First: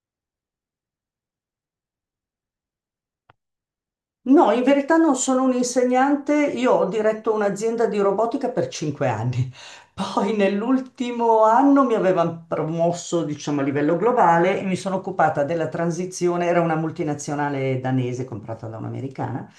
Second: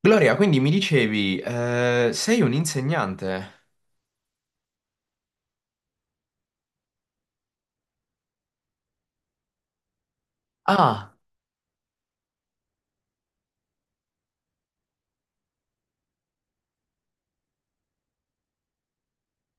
Gloria, quindi mi dicevi, sei un insegnante? No, in verità non sono un insegnante, io ho diretto un'azienda di robotica per 5 anni. Poi Ah, nell'ultimo anno mi avevano promosso, diciamo, a livello globale e mi sono occupata della transizione, era una multinazionale danese comprata da un'americana.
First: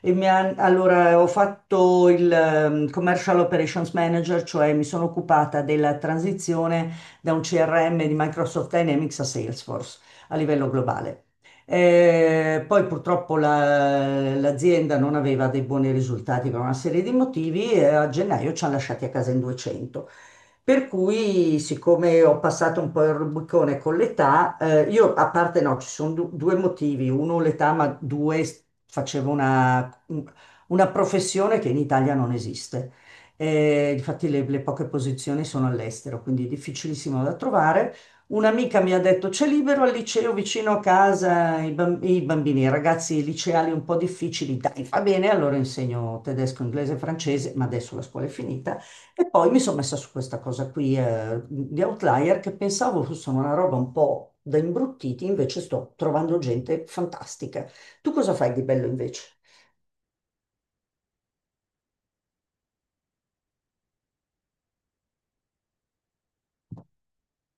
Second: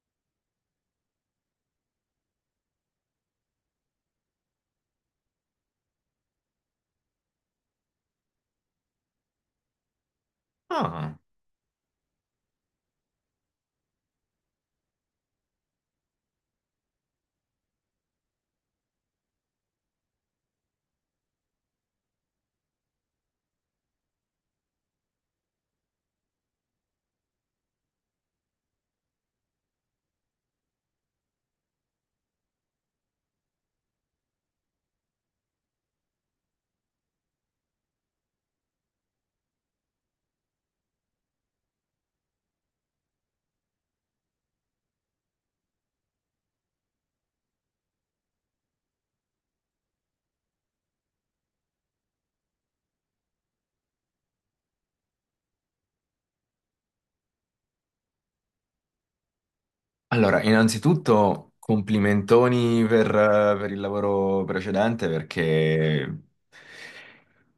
E mi ho fatto il Commercial Operations Manager, cioè mi sono occupata della transizione da un CRM di Microsoft Dynamics a Salesforce a livello ah. globale. Poi purtroppo l'azienda non aveva dei buoni risultati per una serie di motivi e a gennaio ci hanno lasciati a casa in 200. Per cui, siccome ho passato un po' il Rubicone con l'età, io a parte no, ci sono due motivi. Uno l'età, ma due facevo una professione che in Italia non esiste. Infatti le poche posizioni sono all'estero, quindi è difficilissimo da trovare. Un'amica mi ha detto c'è libero al liceo vicino a casa, i bambini, i ragazzi liceali un po' difficili, dai, va bene, allora insegno tedesco, inglese, francese, ma adesso la scuola è finita. E poi mi sono messa su questa cosa qui, di Outlier, che pensavo fosse una roba un po' da imbruttiti, invece sto trovando gente fantastica. Tu cosa fai di bello invece? Allora, innanzitutto complimentoni per il lavoro precedente perché...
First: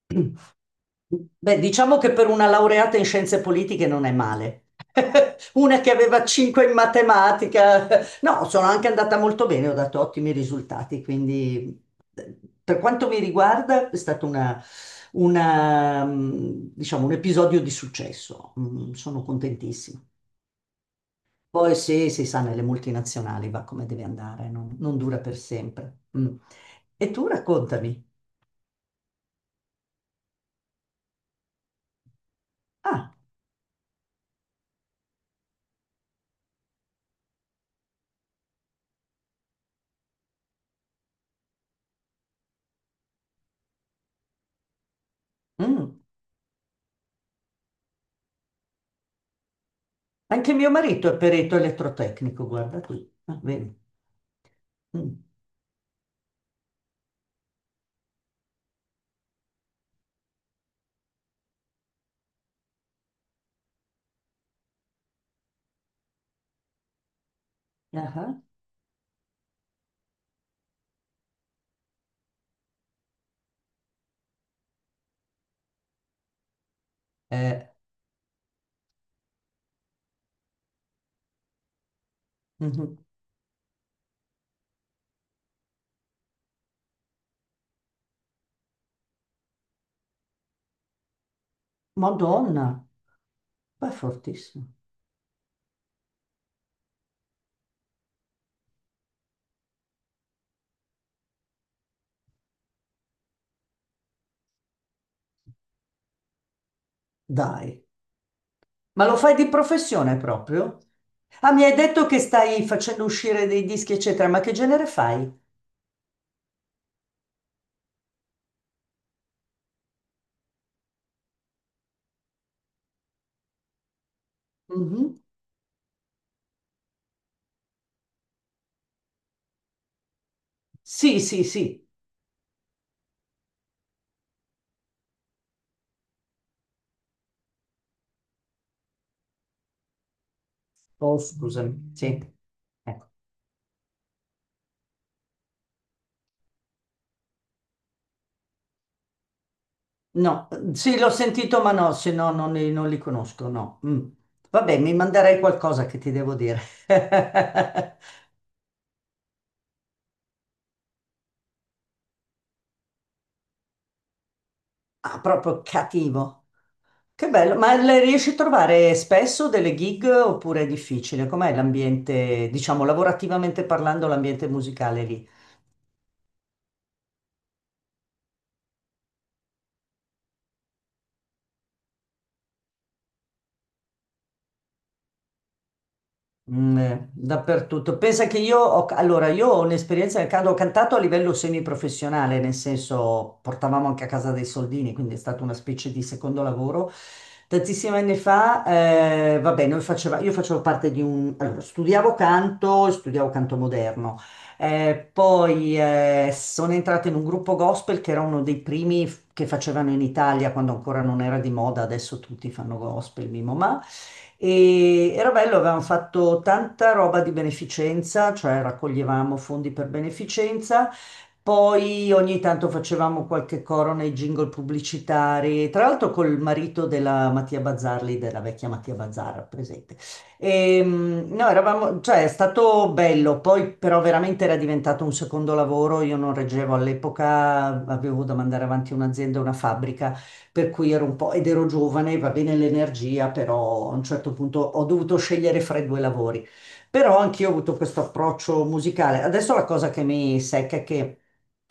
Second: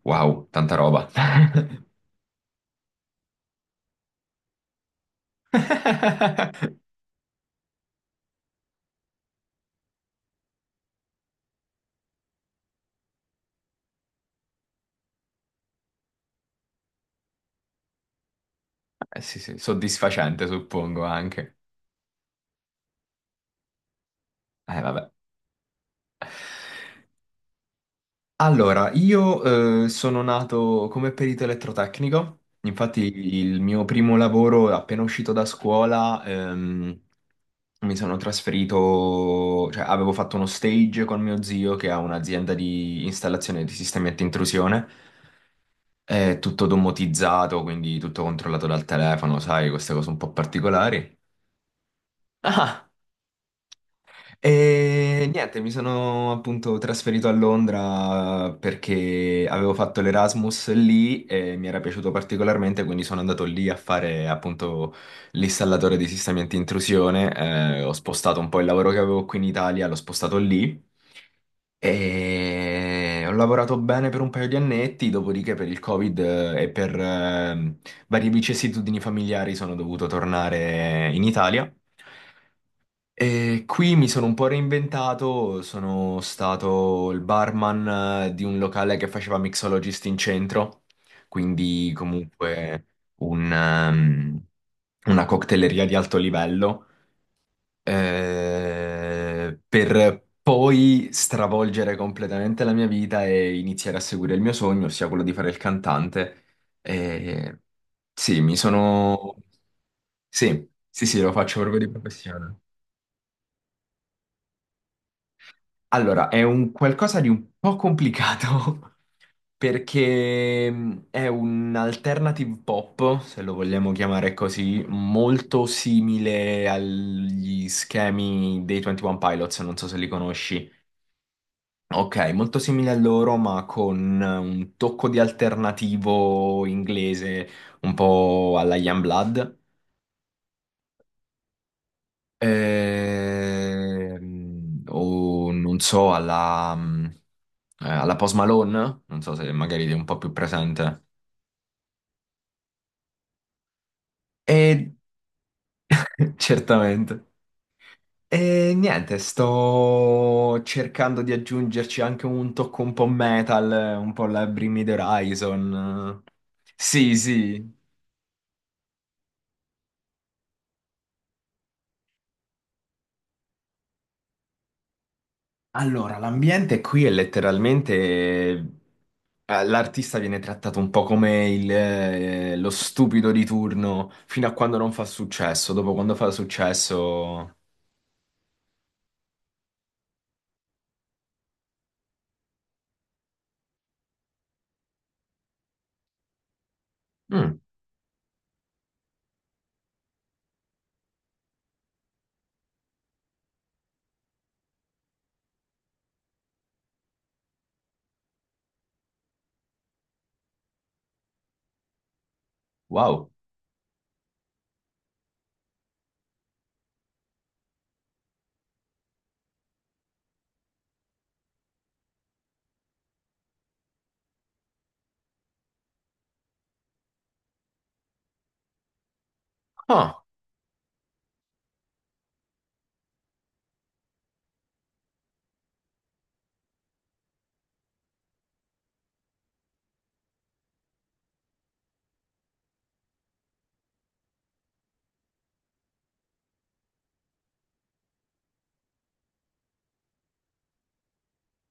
Wow, tanta roba. Beh, diciamo che per una laureata in scienze politiche non è male. Una che aveva 5 in matematica. No, sono anche andata molto bene, ho dato ottimi risultati, quindi eh, per quanto mi riguarda è stato una, diciamo, un episodio di successo. Sono Sì, sì, contentissima. soddisfacente suppongo anche. Poi sì, si sa, nelle multinazionali va come deve andare, non Vabbè. dura per sempre. Mm. E tu raccontami. Allora, io sono nato come perito elettrotecnico. Infatti Ah, il mio primo lavoro appena uscito da scuola, mi sono trasferito, cioè avevo fatto uno stage con mio zio che ha un'azienda di installazione di sistemi anti-intrusione, mm. è tutto domotizzato, quindi tutto controllato dal telefono, sai, queste cose un po' Anche mio marito particolari. è perito elettrotecnico, guarda Ah! qui. Ah, vedi. Mm. E niente, mi sono appunto trasferito a Londra perché avevo fatto l'Erasmus lì e mi era piaciuto particolarmente, quindi sono andato lì a fare appunto l'installatore di sistemi anti-intrusione. Ho spostato Ah, un po' il lavoro che avevo qui in Italia, l'ho spostato lì. E ho lavorato bene per un paio di annetti, dopodiché per il Covid e per eh, varie vicissitudini familiari sono dovuto tornare in Italia. mhm. E qui mi sono un po' reinventato, sono stato il barman di un locale che faceva mixologist in centro, quindi Madonna, comunque un, ma è fortissimo. una cocktaileria di alto livello, per poi stravolgere completamente la mia vita e iniziare a seguire il mio sogno, ossia quello di fare il cantante. E Dai, sì, mi ma lo fai sono... di professione Sì, proprio? sì, sì, lo Ah, faccio mi hai proprio di detto che professione. stai facendo uscire dei dischi, eccetera, ma che genere fai? Allora, è un qualcosa di un po' complicato perché è un alternative pop, se lo vogliamo chiamare così, Mhm. molto simile agli schemi dei 21 Pilots, non so se li conosci. Sì, sì, sì. Ok, molto simile a loro, ma con un tocco di alternativo inglese, un po' alla Youngblood. Oh, scusami, sì. Ecco. O non so, alla, alla Post Malone, non so se magari ti è un po' più No, sì, presente. l'ho sentito, ma no, se no non li conosco, no. Mm. Vabbè, E mi manderei qualcosa che ti devo dire. certamente. E niente, sto cercando di aggiungerci anche un tocco un po' metal, un po' la Bring Me the Ah, proprio Horizon. cattivo. Sì, Che bello, ma sì. le riesci a trovare spesso delle gig oppure è difficile? Com'è l'ambiente, diciamo, lavorativamente parlando, l'ambiente musicale lì? Allora, l'ambiente qui è letteralmente... l'artista viene trattato un po' come lo stupido di turno fino a quando non fa successo. Dopo quando fa successo... Dappertutto. Pensa che io ho, allora, io ho un'esperienza nel canto, ho cantato a livello semiprofessionale, nel senso portavamo anche a casa dei soldini, quindi è stata una specie di secondo lavoro. Mm, Tantissimi anni fa, vabbè, noi faceva, io facevo parte di un... Allora, studiavo canto moderno. Poi sono entrata in un gruppo gospel che era uno dei primi che facevano in Italia quando ancora non era di moda, adesso tutti fanno gospel, wow. Mimo Ma. E era bello, avevamo fatto tanta roba di beneficenza, cioè raccoglievamo fondi per beneficenza. Poi ogni tanto facevamo qualche coro nei jingle pubblicitari, tra l'altro col marito della Mattia Bazzarli, della vecchia Mattia Bazzara, presente. Ah, No, eravamo, cioè è stato bello, poi però veramente era diventato un secondo lavoro, io non reggevo all'epoca, avevo da mandare avanti un'azienda, una fabbrica, per cui ero un po', ed ero giovane, va bene l'energia, però a un certo punto ho dovuto scegliere fra i due lavori. Però anch'io ho avuto questo approccio musicale. Adesso la cosa che mi secca è che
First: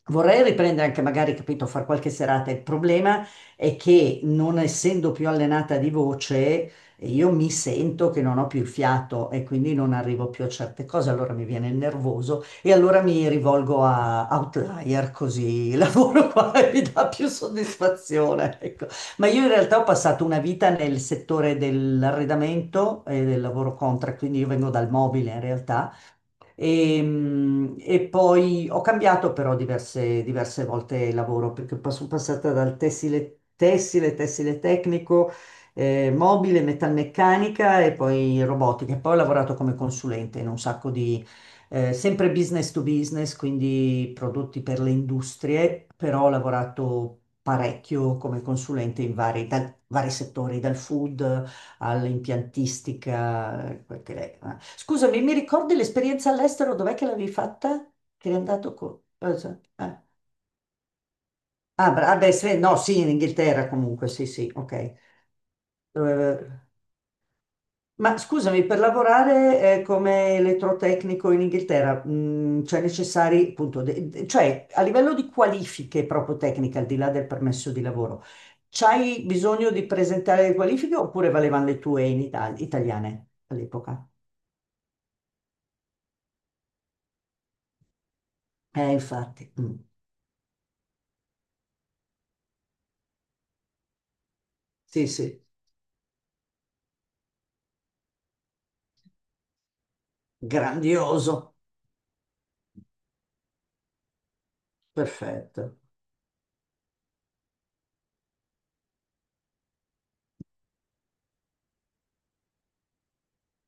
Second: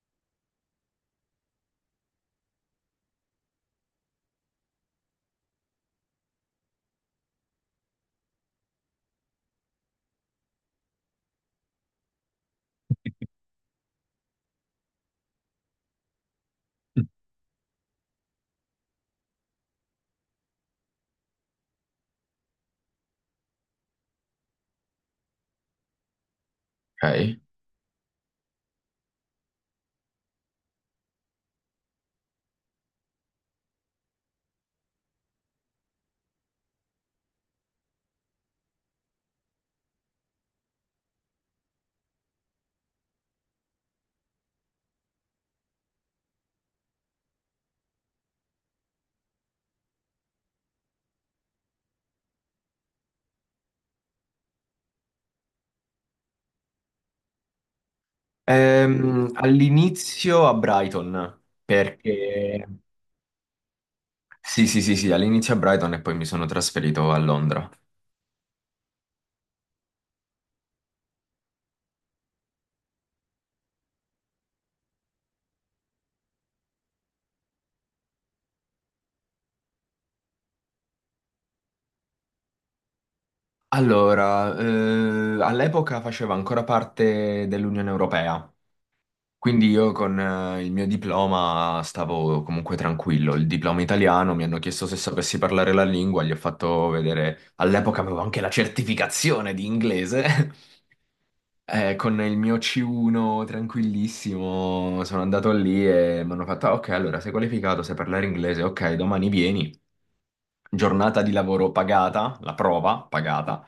vorrei riprendere anche magari, capito, far qualche serata. Il problema è che non essendo più allenata di voce, e io mi sento che non ho più il fiato e quindi non arrivo più a certe cose, allora mi viene il nervoso e allora mi rivolgo a Outlier così il lavoro qua e mi dà più soddisfazione. Ecco. Ma io in realtà ho passato una vita nel settore dell'arredamento e del lavoro contract, quindi io vengo dal mobile in realtà e, ok. mm, e poi ho cambiato però diverse volte lavoro perché sono passata dal tessile, tessile tecnico, mobile, metalmeccanica e poi robotica. E poi ho lavorato come consulente in un sacco di, sempre business to business, quindi prodotti per le industrie, però ho lavorato parecchio come consulente in vari, vari settori, dal food all'impiantistica. Scusami, mi ricordi l'esperienza all'estero? Dov'è che l'avevi fatta? Che eri andato con... cosa? All'inizio a Brighton, Ah, beh, perché... no, sì, in Inghilterra comunque, sì, sì, Sì, sì, ok. sì, sì, all'inizio a Brighton e poi mi sono Dove- trasferito a Londra. Ma scusami, per lavorare come elettrotecnico in Inghilterra, cioè necessari, appunto, cioè a livello di qualifiche proprio tecniche, al di là del permesso di lavoro, c'hai bisogno di presentare le qualifiche oppure valevano le tue in Italia, italiane all'epoca? Allora, all'epoca faceva ancora parte dell'Unione Europea. Infatti, Quindi mm. io con il mio diploma stavo comunque tranquillo, il diploma italiano. Mi hanno chiesto se Sì, sapessi sì, parlare la lingua, gli ho fatto vedere, all'epoca avevo anche la certificazione di inglese. grandioso, con il mio C1 tranquillissimo sono andato perfetto. lì e mi hanno fatto: "Ah, ok, allora sei qualificato, sai parlare inglese, ok, domani vieni, giornata di lavoro pagata, la prova pagata.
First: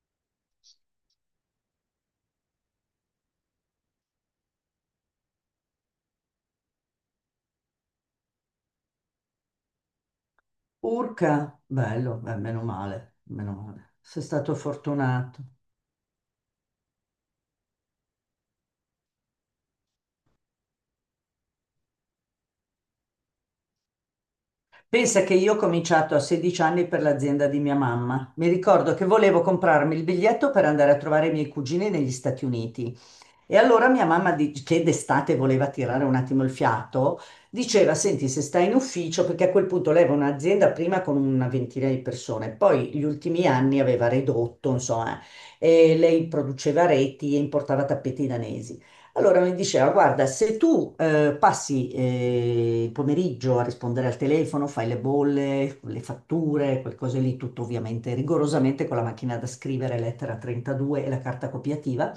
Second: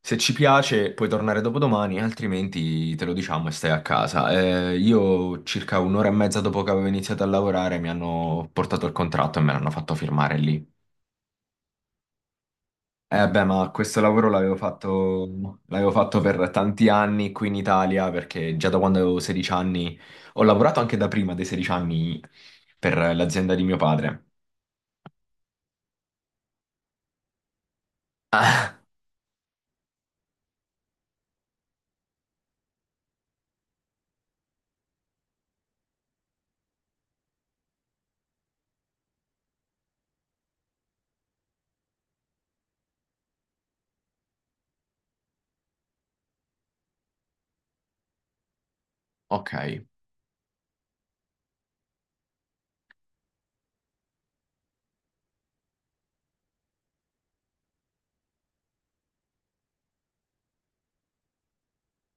Se ci piace puoi tornare dopodomani, altrimenti te lo diciamo e stai a casa". Io circa un'ora e mezza dopo che avevo iniziato a lavorare mi hanno portato il contratto e me l'hanno fatto firmare lì. Urca, bello, meno male, Eh beh, meno ma male. questo Sei lavoro stato l'avevo fortunato. fatto, l'avevo fatto per tanti anni qui in Italia, perché già da quando avevo 16 anni, ho lavorato anche da prima dei 16 anni per l'azienda di mio padre. Pensa che io ho cominciato a 16 anni per l'azienda di mia mamma. Mi Ah, ricordo che volevo comprarmi il biglietto per andare a trovare i miei cugini negli Stati Uniti. E allora mia mamma, che d'estate voleva tirare un attimo il fiato, diceva, senti, se stai in ufficio, perché a quel punto lei aveva un'azienda prima con una ventina di persone, poi gli ultimi anni aveva ridotto, insomma, e lei produceva reti e importava tappeti danesi. Allora ok. mi diceva, guarda, se tu passi il pomeriggio a rispondere al telefono, fai le bolle, le fatture, quel cose lì, tutto ovviamente rigorosamente con la macchina da scrivere, lettera 32 e la carta copiativa,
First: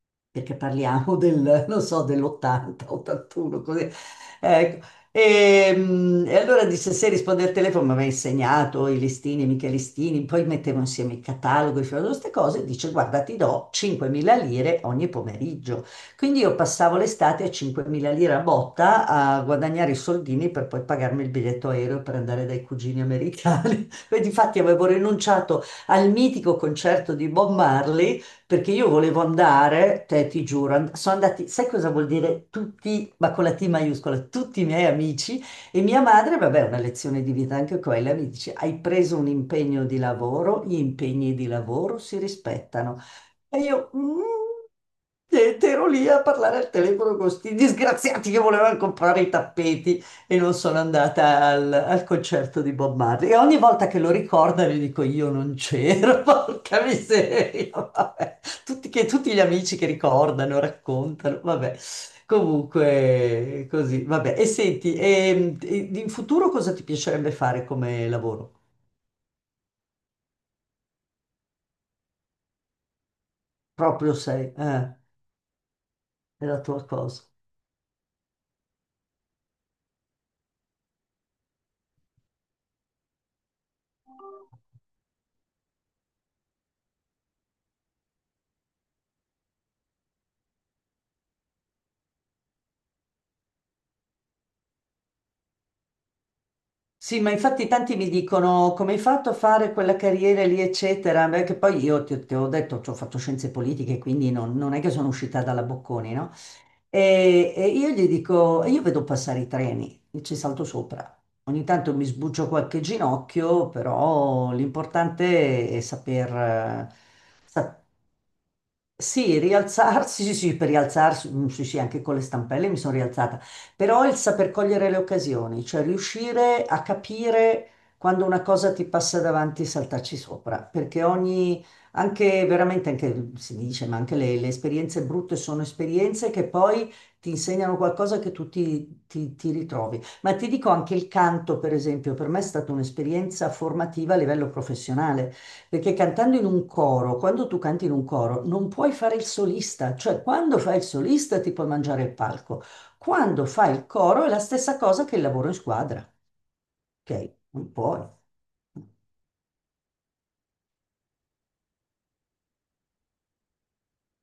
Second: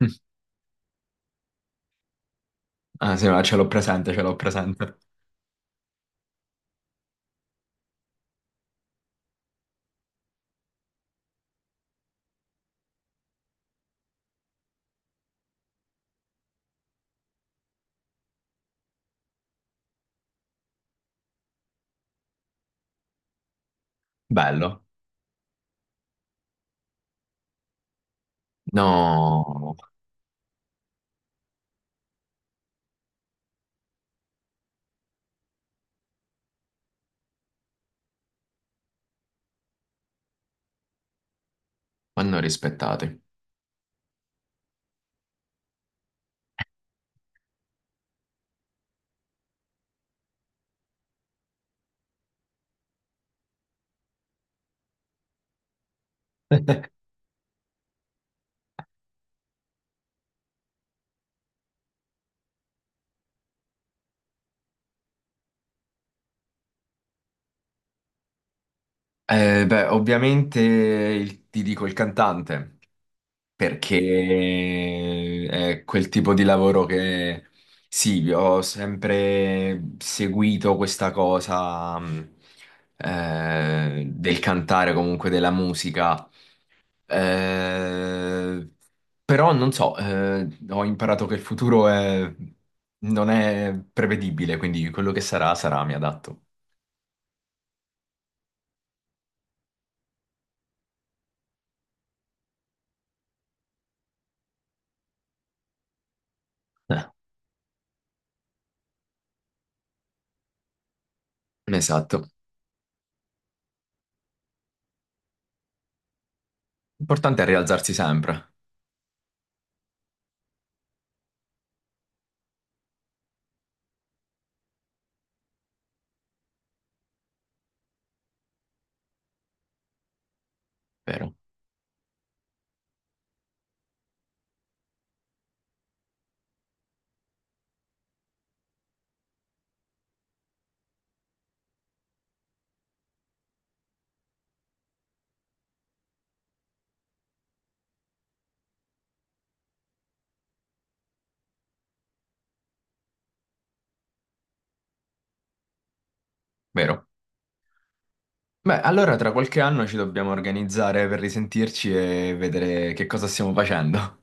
perché parliamo del, non so, dell'80, Ah, sì, ma ce 81, l'ho così. presente, ce l'ho Ecco. presente. E e allora disse, se risponde al telefono, mi aveva insegnato i listini, mica i listini, poi mettevo insieme i cataloghi, facevo queste cose, dice, guarda, ti do 5.000 lire ogni pomeriggio. Quindi io passavo l'estate a 5.000 lire a botta a guadagnare i soldini per poi pagarmi il biglietto aereo per andare dai cugini americani. E difatti Bello. avevo rinunciato al mitico concerto di Bob Marley perché io volevo No, andare, te ti giuro, sono andati, sai cosa vuol dire tutti, ma con la T maiuscola, tutti i miei amici e mia madre, vabbè, una lezione di vita anche quella, mi dice, hai preso un impegno di lavoro, gli impegni di lavoro si vanno rispettano. rispettati. E io, mm, e ero lì a parlare al telefono con questi disgraziati che volevano comprare i tappeti e non sono andata al concerto di Bob Marley. E ogni volta che lo ricorda gli dico io non c'ero, porca miseria, vabbè. Tutti gli amici che ricordano, raccontano, vabbè. Comunque, così, vabbè. E senti, e in futuro cosa ti piacerebbe fare come lavoro? Beh, ovviamente il- ti dico il cantante, Proprio sei, perché è quel tipo di è la lavoro tua cosa. che... Sì, ho sempre seguito questa cosa del cantare, comunque della musica. Eh, però non so, ho imparato che il futuro è- non è prevedibile, quindi quello che sarà, sarà, mi adatto. Sì, ma infatti tanti mi dicono come hai fatto a fare quella carriera lì, eccetera, perché poi io ti ho detto, ci ho fatto scienze politiche, quindi non, non è che sono uscita dalla Bocconi, no? Eh, E io gli dico, e io vedo passare i treni, e ci salto sopra. Ogni tanto mi esatto. sbuccio qualche ginocchio, però l'importante è saper, L'importante è saper rialzarsi sempre, sì, rialzarsi, sì, sì, per rialzarsi, mm, sì, sì, anche con le stampelle mi sono rialzata, però il saper cogliere le occasioni, cioè riuscire a capire quando una cosa ti passa davanti e saltarci sopra, perché vero? ogni, anche veramente, anche si dice, ma anche le esperienze brutte sono esperienze che poi ti insegnano qualcosa che tu ti ti ritrovi. Ma ti dico anche il canto, per esempio, per me è stata un'esperienza formativa a livello professionale perché cantando in un coro, quando tu canti in un coro, non puoi fare il solista, cioè quando fai il solista ti puoi mangiare il palco, quando fai il coro è la stessa cosa che il lavoro in squadra, Vero. ok? Non puoi. Beh, allora tra qualche anno ci dobbiamo organizzare per risentirci e vedere che cosa stiamo facendo.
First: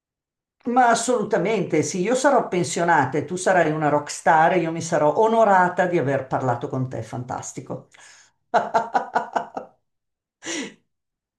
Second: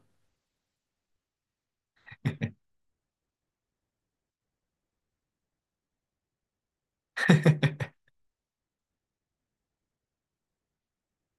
Ma assolutamente sì, io sarò pensionata e tu sarai una rockstar e io mi sarò onorata di aver parlato con te, fantastico.